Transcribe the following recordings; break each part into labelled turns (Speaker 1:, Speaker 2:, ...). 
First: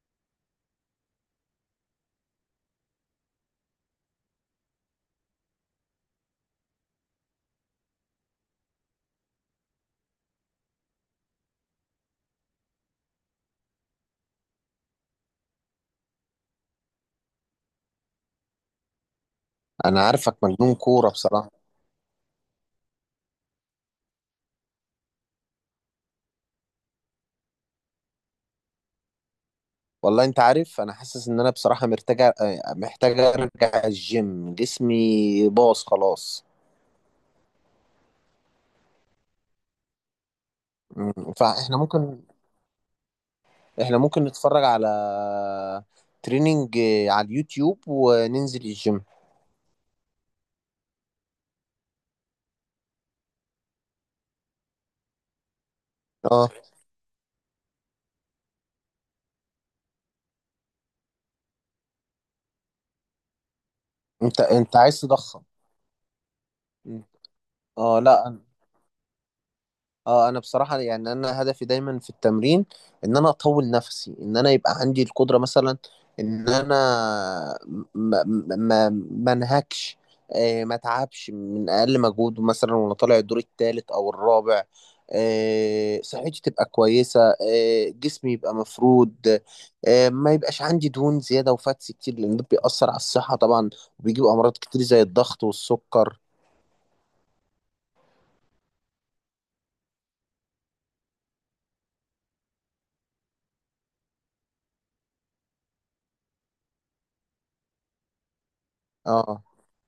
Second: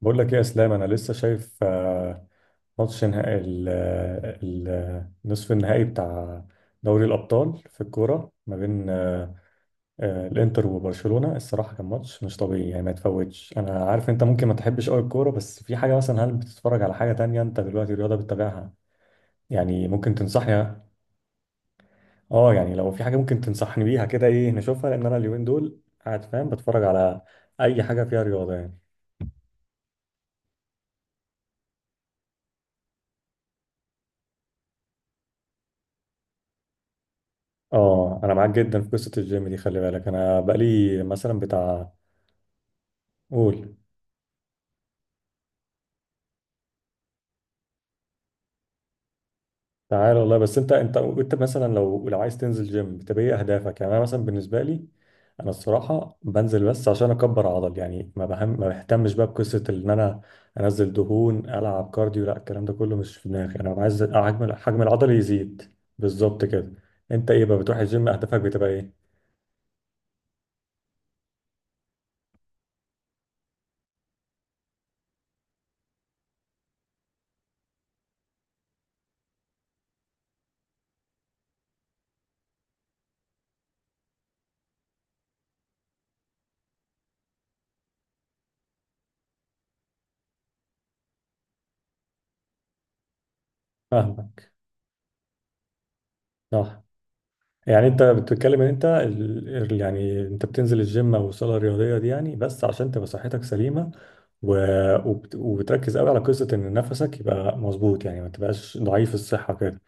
Speaker 1: بقول لك ايه يا اسلام؟ انا لسه شايف ماتش نهائي نصف النهائي بتاع دوري الابطال في الكوره، ما بين الانتر وبرشلونه. الصراحه كان ماتش مش طبيعي يعني، ما يتفوتش. انا عارف انت ممكن ما تحبش قوي الكوره، بس في حاجه مثلا، هل بتتفرج على حاجه تانية؟ انت دلوقتي رياضه بتتابعها؟ يعني
Speaker 2: انا
Speaker 1: ممكن
Speaker 2: عارفك مجنون
Speaker 1: تنصحني؟
Speaker 2: كوره بصراحه.
Speaker 1: اه يعني، لو في حاجه ممكن تنصحني بيها كده، ايه نشوفها؟ لان انا اليومين دول قاعد فاهم بتفرج على اي حاجه فيها رياضه يعني.
Speaker 2: والله انت عارف انا حاسس ان انا بصراحه محتاج ارجع الجيم. جسمي باظ خلاص.
Speaker 1: اه انا معاك جدا في قصه الجيم دي، خلي بالك انا بقالي
Speaker 2: مم.
Speaker 1: مثلا
Speaker 2: فاحنا
Speaker 1: بتاع.
Speaker 2: ممكن.
Speaker 1: قول.
Speaker 2: احنا ممكن نتفرج على تريننج على اليوتيوب وننزل الجيم.
Speaker 1: تعال والله، بس انت مثلا، لو عايز تنزل جيم، بتبقى ايه اهدافك؟ يعني انا مثلا بالنسبه لي، انا الصراحه
Speaker 2: اه،
Speaker 1: بنزل بس عشان اكبر عضل، يعني ما بهتمش بقى بقصه ان انا انزل دهون، العب كارديو، لا، الكلام ده كله مش في دماغي. انا عايز
Speaker 2: انت
Speaker 1: حجم
Speaker 2: انت
Speaker 1: حجم
Speaker 2: عايز
Speaker 1: العضل
Speaker 2: تضخم؟
Speaker 1: يزيد بالظبط كده. انت ايه بقى، بتروح
Speaker 2: اه،
Speaker 1: الجيم اهدافك
Speaker 2: لا.
Speaker 1: بتبقى ايه؟
Speaker 2: اه، انا بصراحة يعني انا هدفي دايما في التمرين ان انا اطول نفسي، ان انا يبقى عندي القدرة مثلا، ان انا ما ما انهكش، ما اتعبش من اقل مجهود مثلا وانا طالع الدور الثالث او الرابع. صحتي تبقى كويسة، جسمي يبقى مفرود. ما يبقاش عندي دهون زيادة وفاتس كتير، لان ده بيأثر على الصحة طبعا، وبيجيب
Speaker 1: فاهمك.
Speaker 2: امراض كتير زي الضغط والسكر.
Speaker 1: صح. يعني انت بتتكلم ان انت يعني انت بتنزل الجيم او الصاله الرياضيه دي يعني بس عشان تبقى صحتك سليمه، و... وبتركز قوي على قصه ان نفسك يبقى مظبوط، يعني ما تبقاش ضعيف
Speaker 2: اه،
Speaker 1: الصحه كده.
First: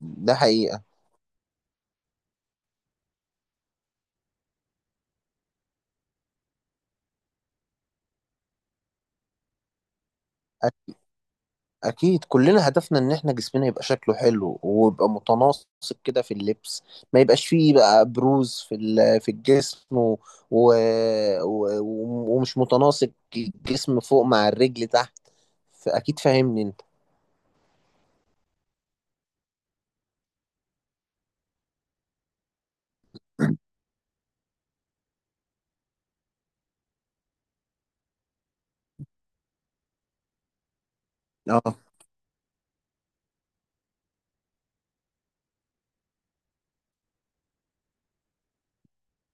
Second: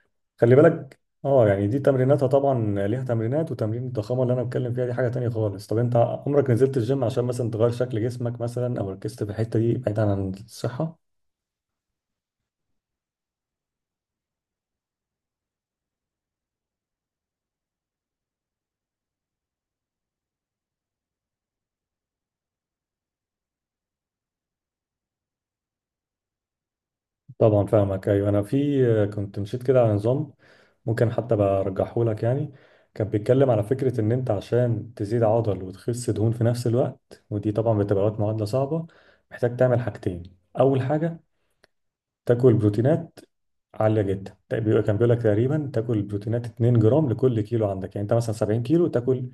Speaker 2: ده
Speaker 1: خلي
Speaker 2: حقيقة.
Speaker 1: بالك. اه يعني دي تمريناتها طبعا، ليها تمرينات، وتمرين الضخامه اللي انا بتكلم فيها دي حاجه تانية خالص. طب انت عمرك نزلت الجيم عشان مثلا تغير شكل جسمك مثلا، او ركزت في الحته دي بعيدا عن الصحه؟
Speaker 2: اكيد كلنا هدفنا ان احنا جسمنا يبقى شكله حلو ويبقى متناسق كده في اللبس، ما يبقاش فيه بقى بروز في الجسم و... و... ومش متناسق. الجسم فوق مع الرجل تحت. فاكيد فاهمني انت.
Speaker 1: طبعا فاهمك. ايوه انا في كنت مشيت كده على نظام، ممكن حتى برجحه لك يعني. كان بيتكلم على فكره ان انت عشان تزيد عضل وتخس دهون في نفس الوقت، ودي طبعا بتبقى وقت معادله صعبه، محتاج تعمل حاجتين. اول حاجه
Speaker 2: اه.
Speaker 1: تاكل بروتينات عاليه جدا، ده كان بيقول لك تقريبا تاكل بروتينات 2 جرام لكل كيلو عندك، يعني انت مثلا 70 كيلو، تاكل،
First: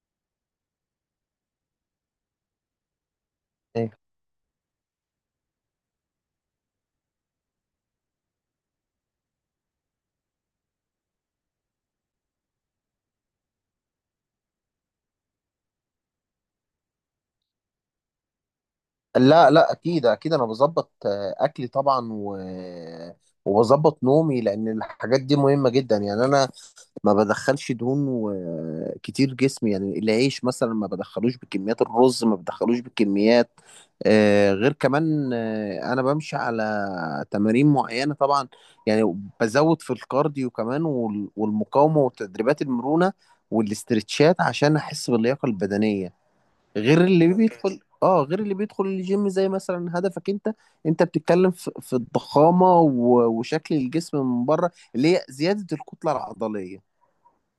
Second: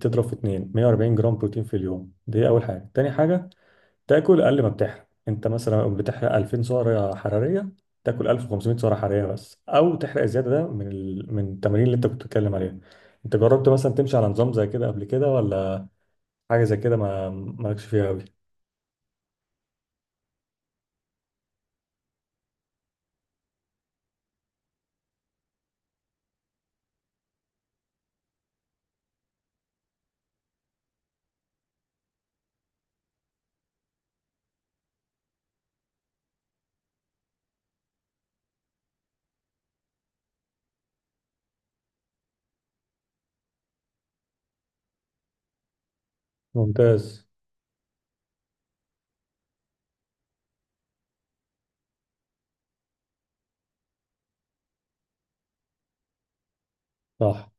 Speaker 1: تضرب في 2، 140 جرام بروتين في اليوم. دي اول حاجه. تاني حاجه،
Speaker 2: إيه.
Speaker 1: تاكل اقل ما بتحرق، انت مثلا لو بتحرق 2000 سعره حراريه، تاكل 1500 سعره حراريه بس، او تحرق الزياده ده من من التمارين اللي انت كنت بتتكلم عليها. انت جربت مثلا تمشي على نظام زي كده قبل كده، ولا حاجه زي كده ما مالكش فيها قوي؟
Speaker 2: لا، لا، اكيد اكيد انا بظبط اكلي طبعا وبظبط نومي، لان الحاجات دي مهمة جدا. يعني انا ما بدخلش دهون كتير جسمي، يعني العيش مثلا ما بدخلوش بكميات، الرز ما بدخلوش بكميات، غير كمان انا بمشي على تمارين معينة طبعا، يعني بزود في الكارديو كمان والمقاومة وتدريبات المرونة والاسترتشات عشان احس باللياقة البدنية،
Speaker 1: ممتاز.
Speaker 2: غير اللي بيدخل الجيم زي مثلا هدفك انت. انت بتتكلم في الضخامة وشكل الجسم من بره، اللي هي زيادة الكتلة العضلية.
Speaker 1: صح.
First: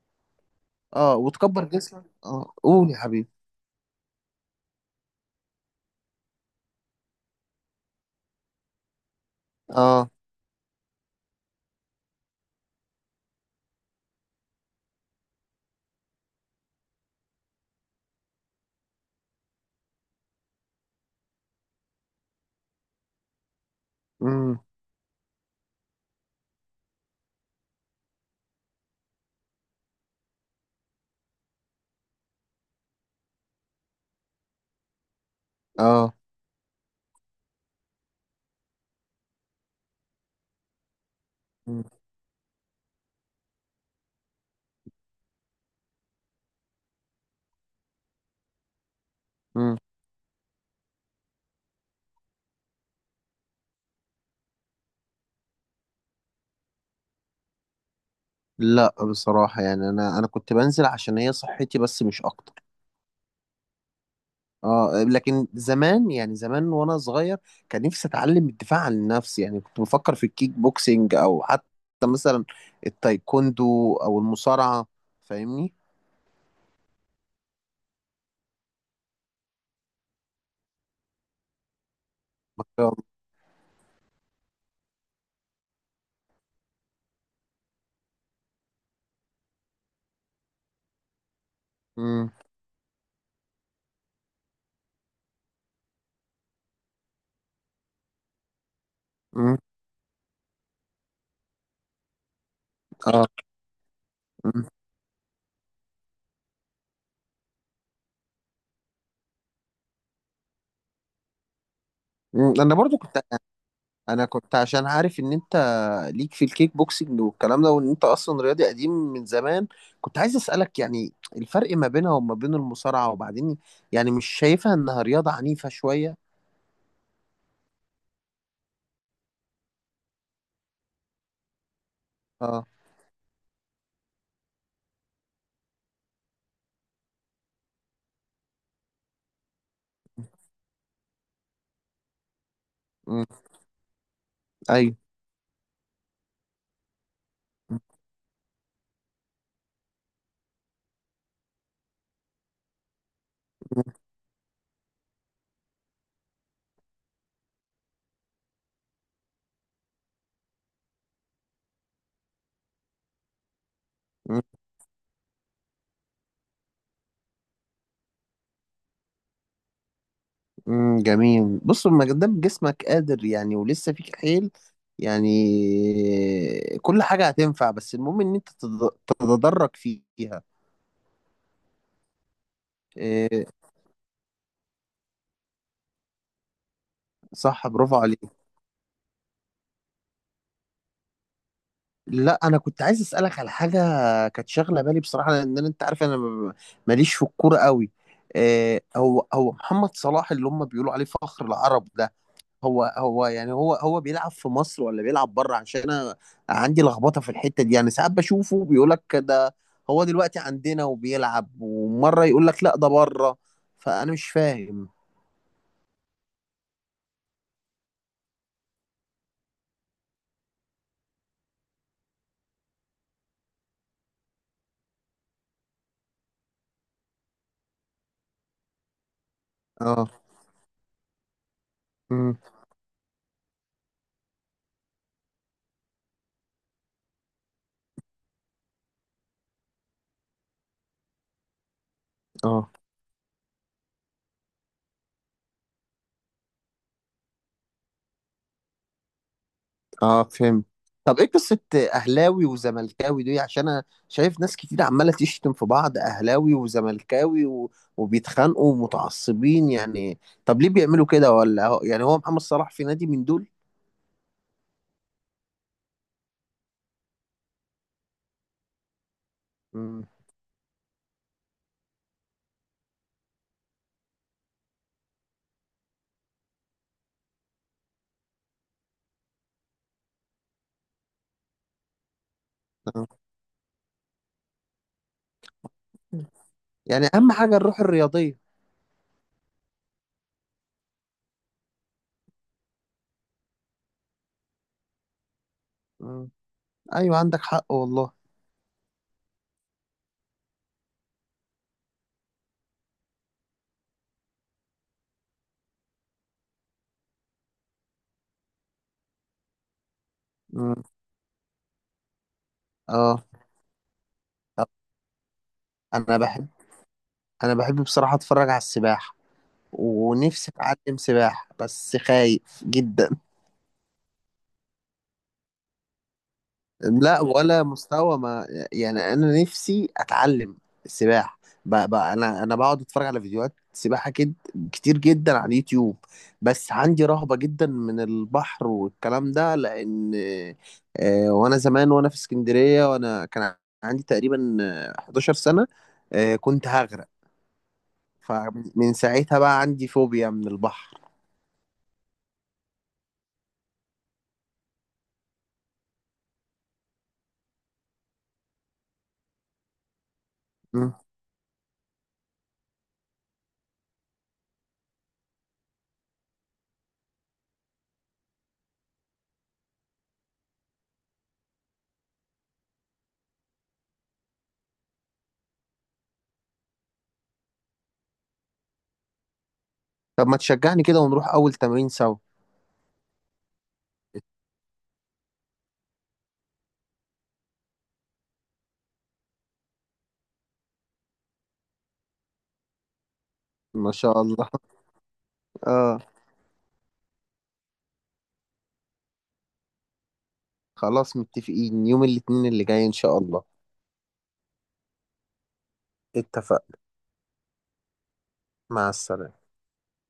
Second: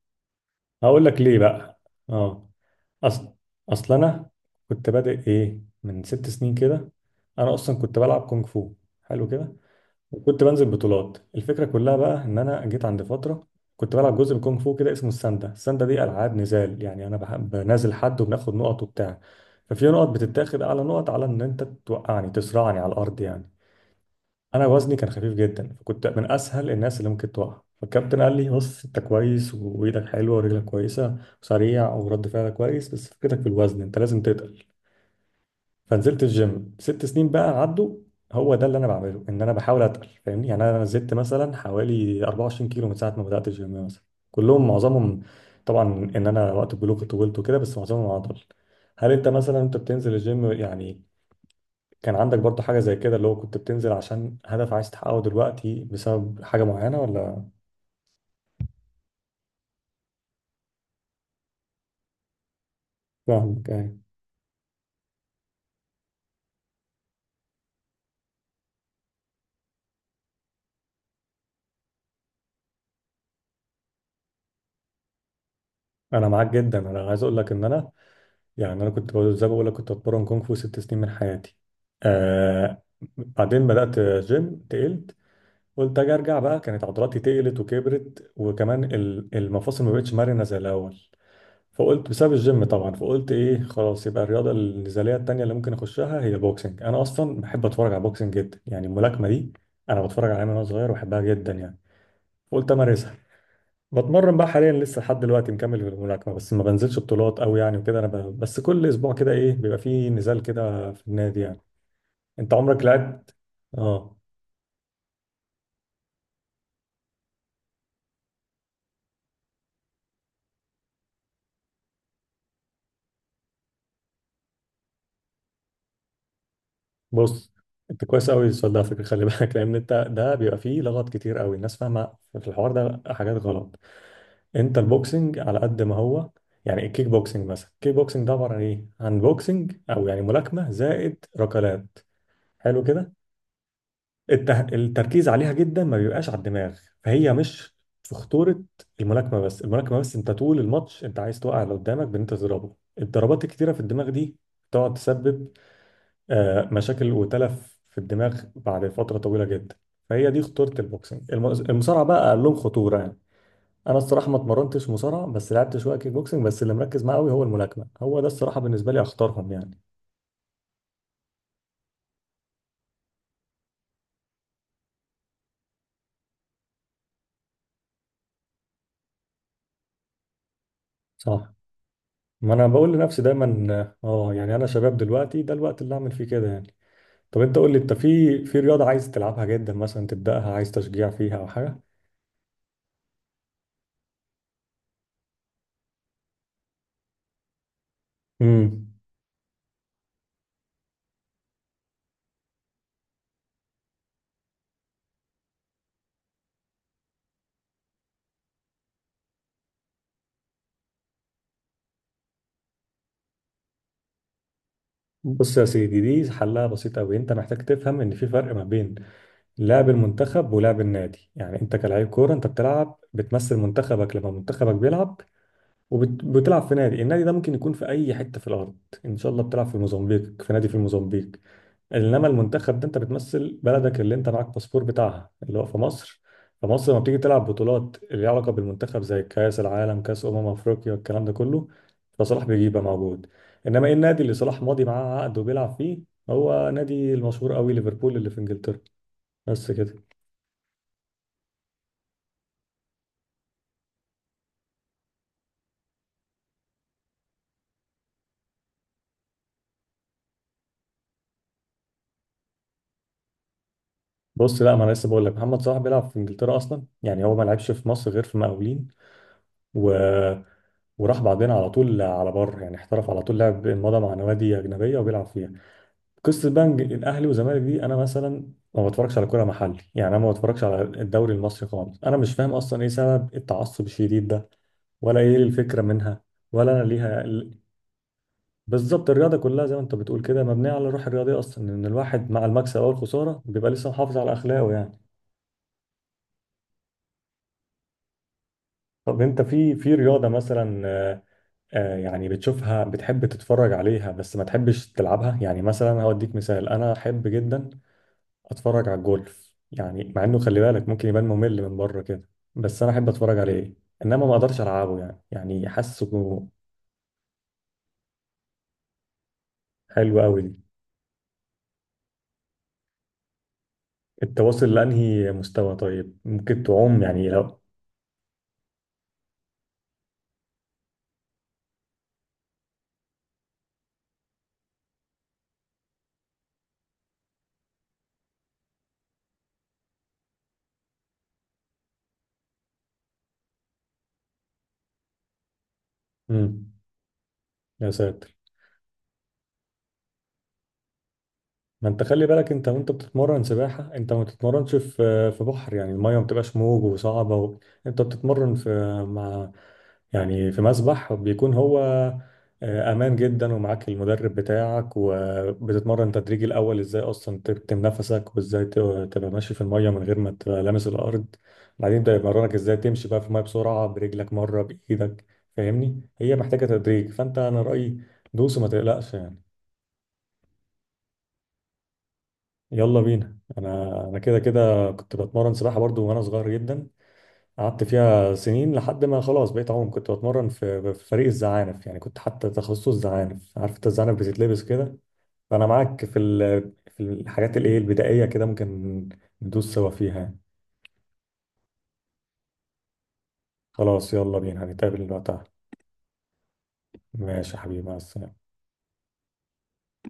Speaker 1: هقول
Speaker 2: اه،
Speaker 1: لك ليه
Speaker 2: وتكبر
Speaker 1: بقى.
Speaker 2: جسمك.
Speaker 1: اه،
Speaker 2: اه، قول يا حبيبي.
Speaker 1: اصل اصل انا كنت بادئ ايه من 6 سنين كده. انا اصلا كنت بلعب كونغ فو. حلو كده.
Speaker 2: اه.
Speaker 1: وكنت بنزل بطولات. الفكرة كلها بقى، إن أنا جيت عند فترة كنت بلعب جزء من كونغ فو كده اسمه الساندا. الساندا دي ألعاب نزال، يعني أنا بحب بنازل حد وبناخد نقط وبتاع، ففي نقط بتتاخد أعلى نقط على إن أنت توقعني، تصرعني على الأرض يعني.
Speaker 2: امم.
Speaker 1: أنا وزني كان خفيف جدا، فكنت من أسهل الناس اللي ممكن توقع. فالكابتن قال لي بص أنت كويس، وإيدك حلوة ورجلك كويسة، وسريع ورد فعلك كويس، بس فكرتك في الوزن أنت لازم تتقل.
Speaker 2: اه.
Speaker 1: فنزلت الجيم 6 سنين بقى عدوا. هو ده اللي انا بعمله، ان انا بحاول اتقل، فاهمني؟ يعني انا نزلت مثلا
Speaker 2: مم.
Speaker 1: حوالي 24 كيلو من ساعه ما بدات الجيم مثلا. كلهم، معظمهم طبعا ان انا وقت البلوغ كنت طولت وكده، بس معظمهم عضل. هل انت مثلا انت
Speaker 2: مم.
Speaker 1: بتنزل الجيم يعني، كان عندك برضو حاجه زي كده؟ اللي هو كنت بتنزل عشان هدف عايز تحققه دلوقتي بسبب حاجه معينه، ولا؟
Speaker 2: لا بصراحة يعني انا كنت بنزل عشان هي صحتي بس، مش اكتر.
Speaker 1: فاهمك يعني.
Speaker 2: اه، لكن زمان، يعني زمان وانا صغير، كان نفسي اتعلم الدفاع عن النفس. يعني كنت بفكر في الكيك بوكسينج، او حتى مثلا التايكوندو او المصارعة. فاهمني.
Speaker 1: انا معاك جدا. انا عايز اقول لك ان انا، يعني انا كنت زي ما بقول لك كنت بتمرن كونغ فو 6 سنين من حياتي. آه. بعدين بدأت جيم، تقلت. قلت اجي ارجع بقى، كانت عضلاتي تقلت وكبرت، وكمان المفاصل ما بقتش مرنه زي الاول، فقلت
Speaker 2: امم.
Speaker 1: بسبب الجيم طبعا. فقلت ايه، خلاص يبقى الرياضه النزاليه التانيه اللي ممكن اخشها هي بوكسنج. انا اصلا بحب اتفرج على بوكسنج جدا يعني، الملاكمه دي
Speaker 2: امم.
Speaker 1: انا بتفرج عليها من وانا صغير وبحبها جدا يعني. قلت امارسها.
Speaker 2: اه.
Speaker 1: بتمرن بقى
Speaker 2: مم.
Speaker 1: حاليا لسه لحد دلوقتي مكمل في الملاكمه، بس ما بنزلش بطولات قوي يعني، وكده انا بس كل اسبوع كده ايه بيبقى فيه نزال كده في النادي يعني. انت
Speaker 2: مم. انا
Speaker 1: عمرك
Speaker 2: برضو
Speaker 1: لعبت؟ اه.
Speaker 2: انا كنت عشان عارف ان انت ليك في الكيك بوكسنج والكلام ده، وان انت اصلا رياضي قديم من زمان، كنت عايز اسالك يعني الفرق ما بينها وما بين المصارعه؟ وبعدين يعني مش شايفها انها رياضه عنيفه شويه؟
Speaker 1: بص، انت كويس قوي السؤال ده على فكره، خلي بالك، لان انت ده بيبقى فيه لغط كتير قوي، الناس فاهمه في
Speaker 2: اه.
Speaker 1: الحوار ده حاجات غلط. انت البوكسنج على قد ما هو، يعني الكيك بوكسنج مثلا، الكيك بوكسنج ده عباره عن ايه؟ عن بوكسنج، او يعني ملاكمه زائد ركلات. حلو كده.
Speaker 2: امم. ايوه.
Speaker 1: التركيز عليها جدا ما بيبقاش على الدماغ، فهي مش
Speaker 2: مم.
Speaker 1: في خطورة. الملاكمة بس انت طول الماتش انت عايز توقع اللي قدامك بان انت تضربه الضربات الكتيرة في الدماغ دي، تقعد تسبب مشاكل وتلف في الدماغ بعد فترة طويلة جدا. فهي دي خطورة البوكسنج. المصارعة بقى اقل لهم خطورة يعني. انا الصراحة ما اتمرنتش مصارعة، بس لعبت شوية كيك بوكسنج، بس اللي مركز معاه قوي هو الملاكمة. هو ده الصراحة بالنسبة لي اخطرهم يعني.
Speaker 2: مم. جميل. بص، ما دام جسمك قادر يعني ولسه فيك حيل، يعني كل حاجه هتنفع، بس المهم ان انت تتدرج فيها.
Speaker 1: صح. ما انا بقول لنفسي
Speaker 2: إيه،
Speaker 1: دايما، اه يعني انا شباب دلوقتي، ده الوقت اللي اعمل فيه كده يعني. طب انت
Speaker 2: صح.
Speaker 1: قول لي، انت
Speaker 2: برافو عليك.
Speaker 1: في في رياضه عايز تلعبها جدا مثلا تبداها، عايز تشجيع فيها او حاجه؟
Speaker 2: لا، انا كنت عايز اسالك على حاجه كانت شاغله بالي بصراحه، لان انت عارف ماليش في الكوره قوي.
Speaker 1: امم
Speaker 2: هو محمد صلاح اللي هم بيقولوا عليه فخر العرب ده، هو يعني هو بيلعب في مصر ولا بيلعب بره؟ عشان انا عندي لخبطه في الحته دي. يعني ساعات بشوفه بيقول لك ده هو دلوقتي عندنا وبيلعب، ومره يقول لك لا ده بره، فانا مش فاهم.
Speaker 1: بص يا سيدي، دي حلها بسيط قوي. انت محتاج تفهم ان في فرق ما بين لعب المنتخب ولعب النادي. يعني انت كلاعب كوره، انت بتلعب بتمثل منتخبك لما منتخبك بيلعب، وبتلعب في نادي. النادي ده ممكن يكون في اي حته في الارض، ان شاء الله بتلعب في
Speaker 2: اه.
Speaker 1: الموزمبيق في نادي في الموزمبيق. انما
Speaker 2: امم.
Speaker 1: المنتخب ده انت بتمثل بلدك اللي انت معاك باسبور بتاعها، اللي هو في مصر. فمصر لما بتيجي تلعب بطولات اللي ليها علاقه بالمنتخب، زي كاس العالم، كاس افريقيا، الكلام ده كله، فصلاح بيجي
Speaker 2: اه.
Speaker 1: يبقى موجود. انما ايه النادي اللي صلاح ماضي معاه عقد وبيلعب فيه؟ هو نادي المشهور قوي، ليفربول اللي في انجلترا. بس كده.
Speaker 2: اه، فهمت. طب ايه قصة اهلاوي وزملكاوي دي؟ عشان انا شايف ناس كتير عمالة تشتم في بعض، اهلاوي وزملكاوي وبيتخانقوا ومتعصبين، يعني طب ليه بيعملوا كده؟ ولا يعني هو محمد صلاح في نادي من دول؟
Speaker 1: بص، لا، ما انا لسه بقول لك محمد صلاح بيلعب في انجلترا اصلا. يعني هو ما لعبش في مصر غير في مقاولين، و...
Speaker 2: مم.
Speaker 1: وراح بعدين على طول على بره يعني، احترف على طول، لعب مضى مع نوادي اجنبيه وبيلعب فيها. قصه بقى إن الاهلي والزمالك دي، انا مثلا ما بتفرجش على كوره محلي يعني، انا ما بتفرجش على الدوري المصري خالص، انا مش فاهم اصلا ايه
Speaker 2: آه.
Speaker 1: سبب التعصب الشديد ده، ولا ايه الفكره منها، ولا انا
Speaker 2: يعني
Speaker 1: ليها.
Speaker 2: اهم حاجة الروح الرياضية.
Speaker 1: بالظبط، الرياضه كلها زي ما انت بتقول كده مبنيه على الروح الرياضيه اصلا، ان الواحد مع المكسب او الخساره بيبقى لسه محافظ على اخلاقه يعني.
Speaker 2: مم. ايوه، عندك حق والله.
Speaker 1: طب انت في في رياضه مثلا، يعني بتشوفها بتحب تتفرج عليها بس ما تحبش تلعبها يعني؟ مثلا هوديك مثال، انا احب جدا اتفرج على الجولف يعني، مع انه خلي
Speaker 2: مم.
Speaker 1: بالك ممكن يبان ممل من بره كده، بس انا احب
Speaker 2: اه،
Speaker 1: اتفرج عليه، انما ما اقدرش
Speaker 2: طب
Speaker 1: العبه يعني، يعني حاسه.
Speaker 2: انا بحب، انا بحب بصراحة اتفرج على السباحة،
Speaker 1: حلو قوي
Speaker 2: ونفسي
Speaker 1: دي.
Speaker 2: اتعلم سباحة بس خايف جدا.
Speaker 1: انت واصل لانهي مستوى طيب؟ ممكن تعوم
Speaker 2: لا
Speaker 1: يعني لو؟
Speaker 2: ولا مستوى، ما يعني انا نفسي اتعلم السباحه، بقى انا بقعد اتفرج على فيديوهات سباحه كتير جدا على اليوتيوب، بس عندي رهبه جدا من البحر والكلام ده، لان وانا زمان وانا في اسكندريه وانا كان عندي تقريبا 11 سنه، كنت
Speaker 1: امم.
Speaker 2: هغرق.
Speaker 1: يا ساتر.
Speaker 2: فمن ساعتها بقى عندي فوبيا من البحر.
Speaker 1: ما انت خلي بالك، انت وانت بتتمرن سباحة انت ما بتتمرنش في في بحر يعني، المية ما بتبقاش موج وصعبة، انت بتتمرن في، مع، يعني في
Speaker 2: مم.
Speaker 1: مسبح بيكون هو امان جدا ومعاك المدرب بتاعك، وبتتمرن تدريجي الاول ازاي اصلا تكتم نفسك، وازاي تبقى ماشي في الميه من غير ما تبقى لامس الارض، بعدين ده يمرنك ازاي تمشي بقى في الميه بسرعه برجلك مره بايدك. فاهمني، هي محتاجه تدريج، فانت انا رايي دوس وما تقلقش يعني.
Speaker 2: طب ما تشجعني كده ونروح اول تمرين سوا؟
Speaker 1: يلا بينا، انا كده كده كنت بتمرن سباحه برضو وانا صغير جدا. قعدت فيها سنين لحد ما خلاص بقيت عوم، كنت بتمرن في فريق الزعانف يعني، كنت حتى تخصص زعانف، عارف انت
Speaker 2: ما
Speaker 1: الزعانف
Speaker 2: شاء الله.
Speaker 1: بتتلبس كده. فانا
Speaker 2: اه.
Speaker 1: معاك في الحاجات الايه البدائيه كده، ممكن ندوس سوا فيها يعني.
Speaker 2: خلاص، متفقين يوم الاثنين اللي جاي إن شاء الله.
Speaker 1: خلاص يلا بينا هنتقابل وقتها.
Speaker 2: اتفقنا.
Speaker 1: ماشي يا حبيبي، مع السلامه.
Speaker 2: مع السلامة.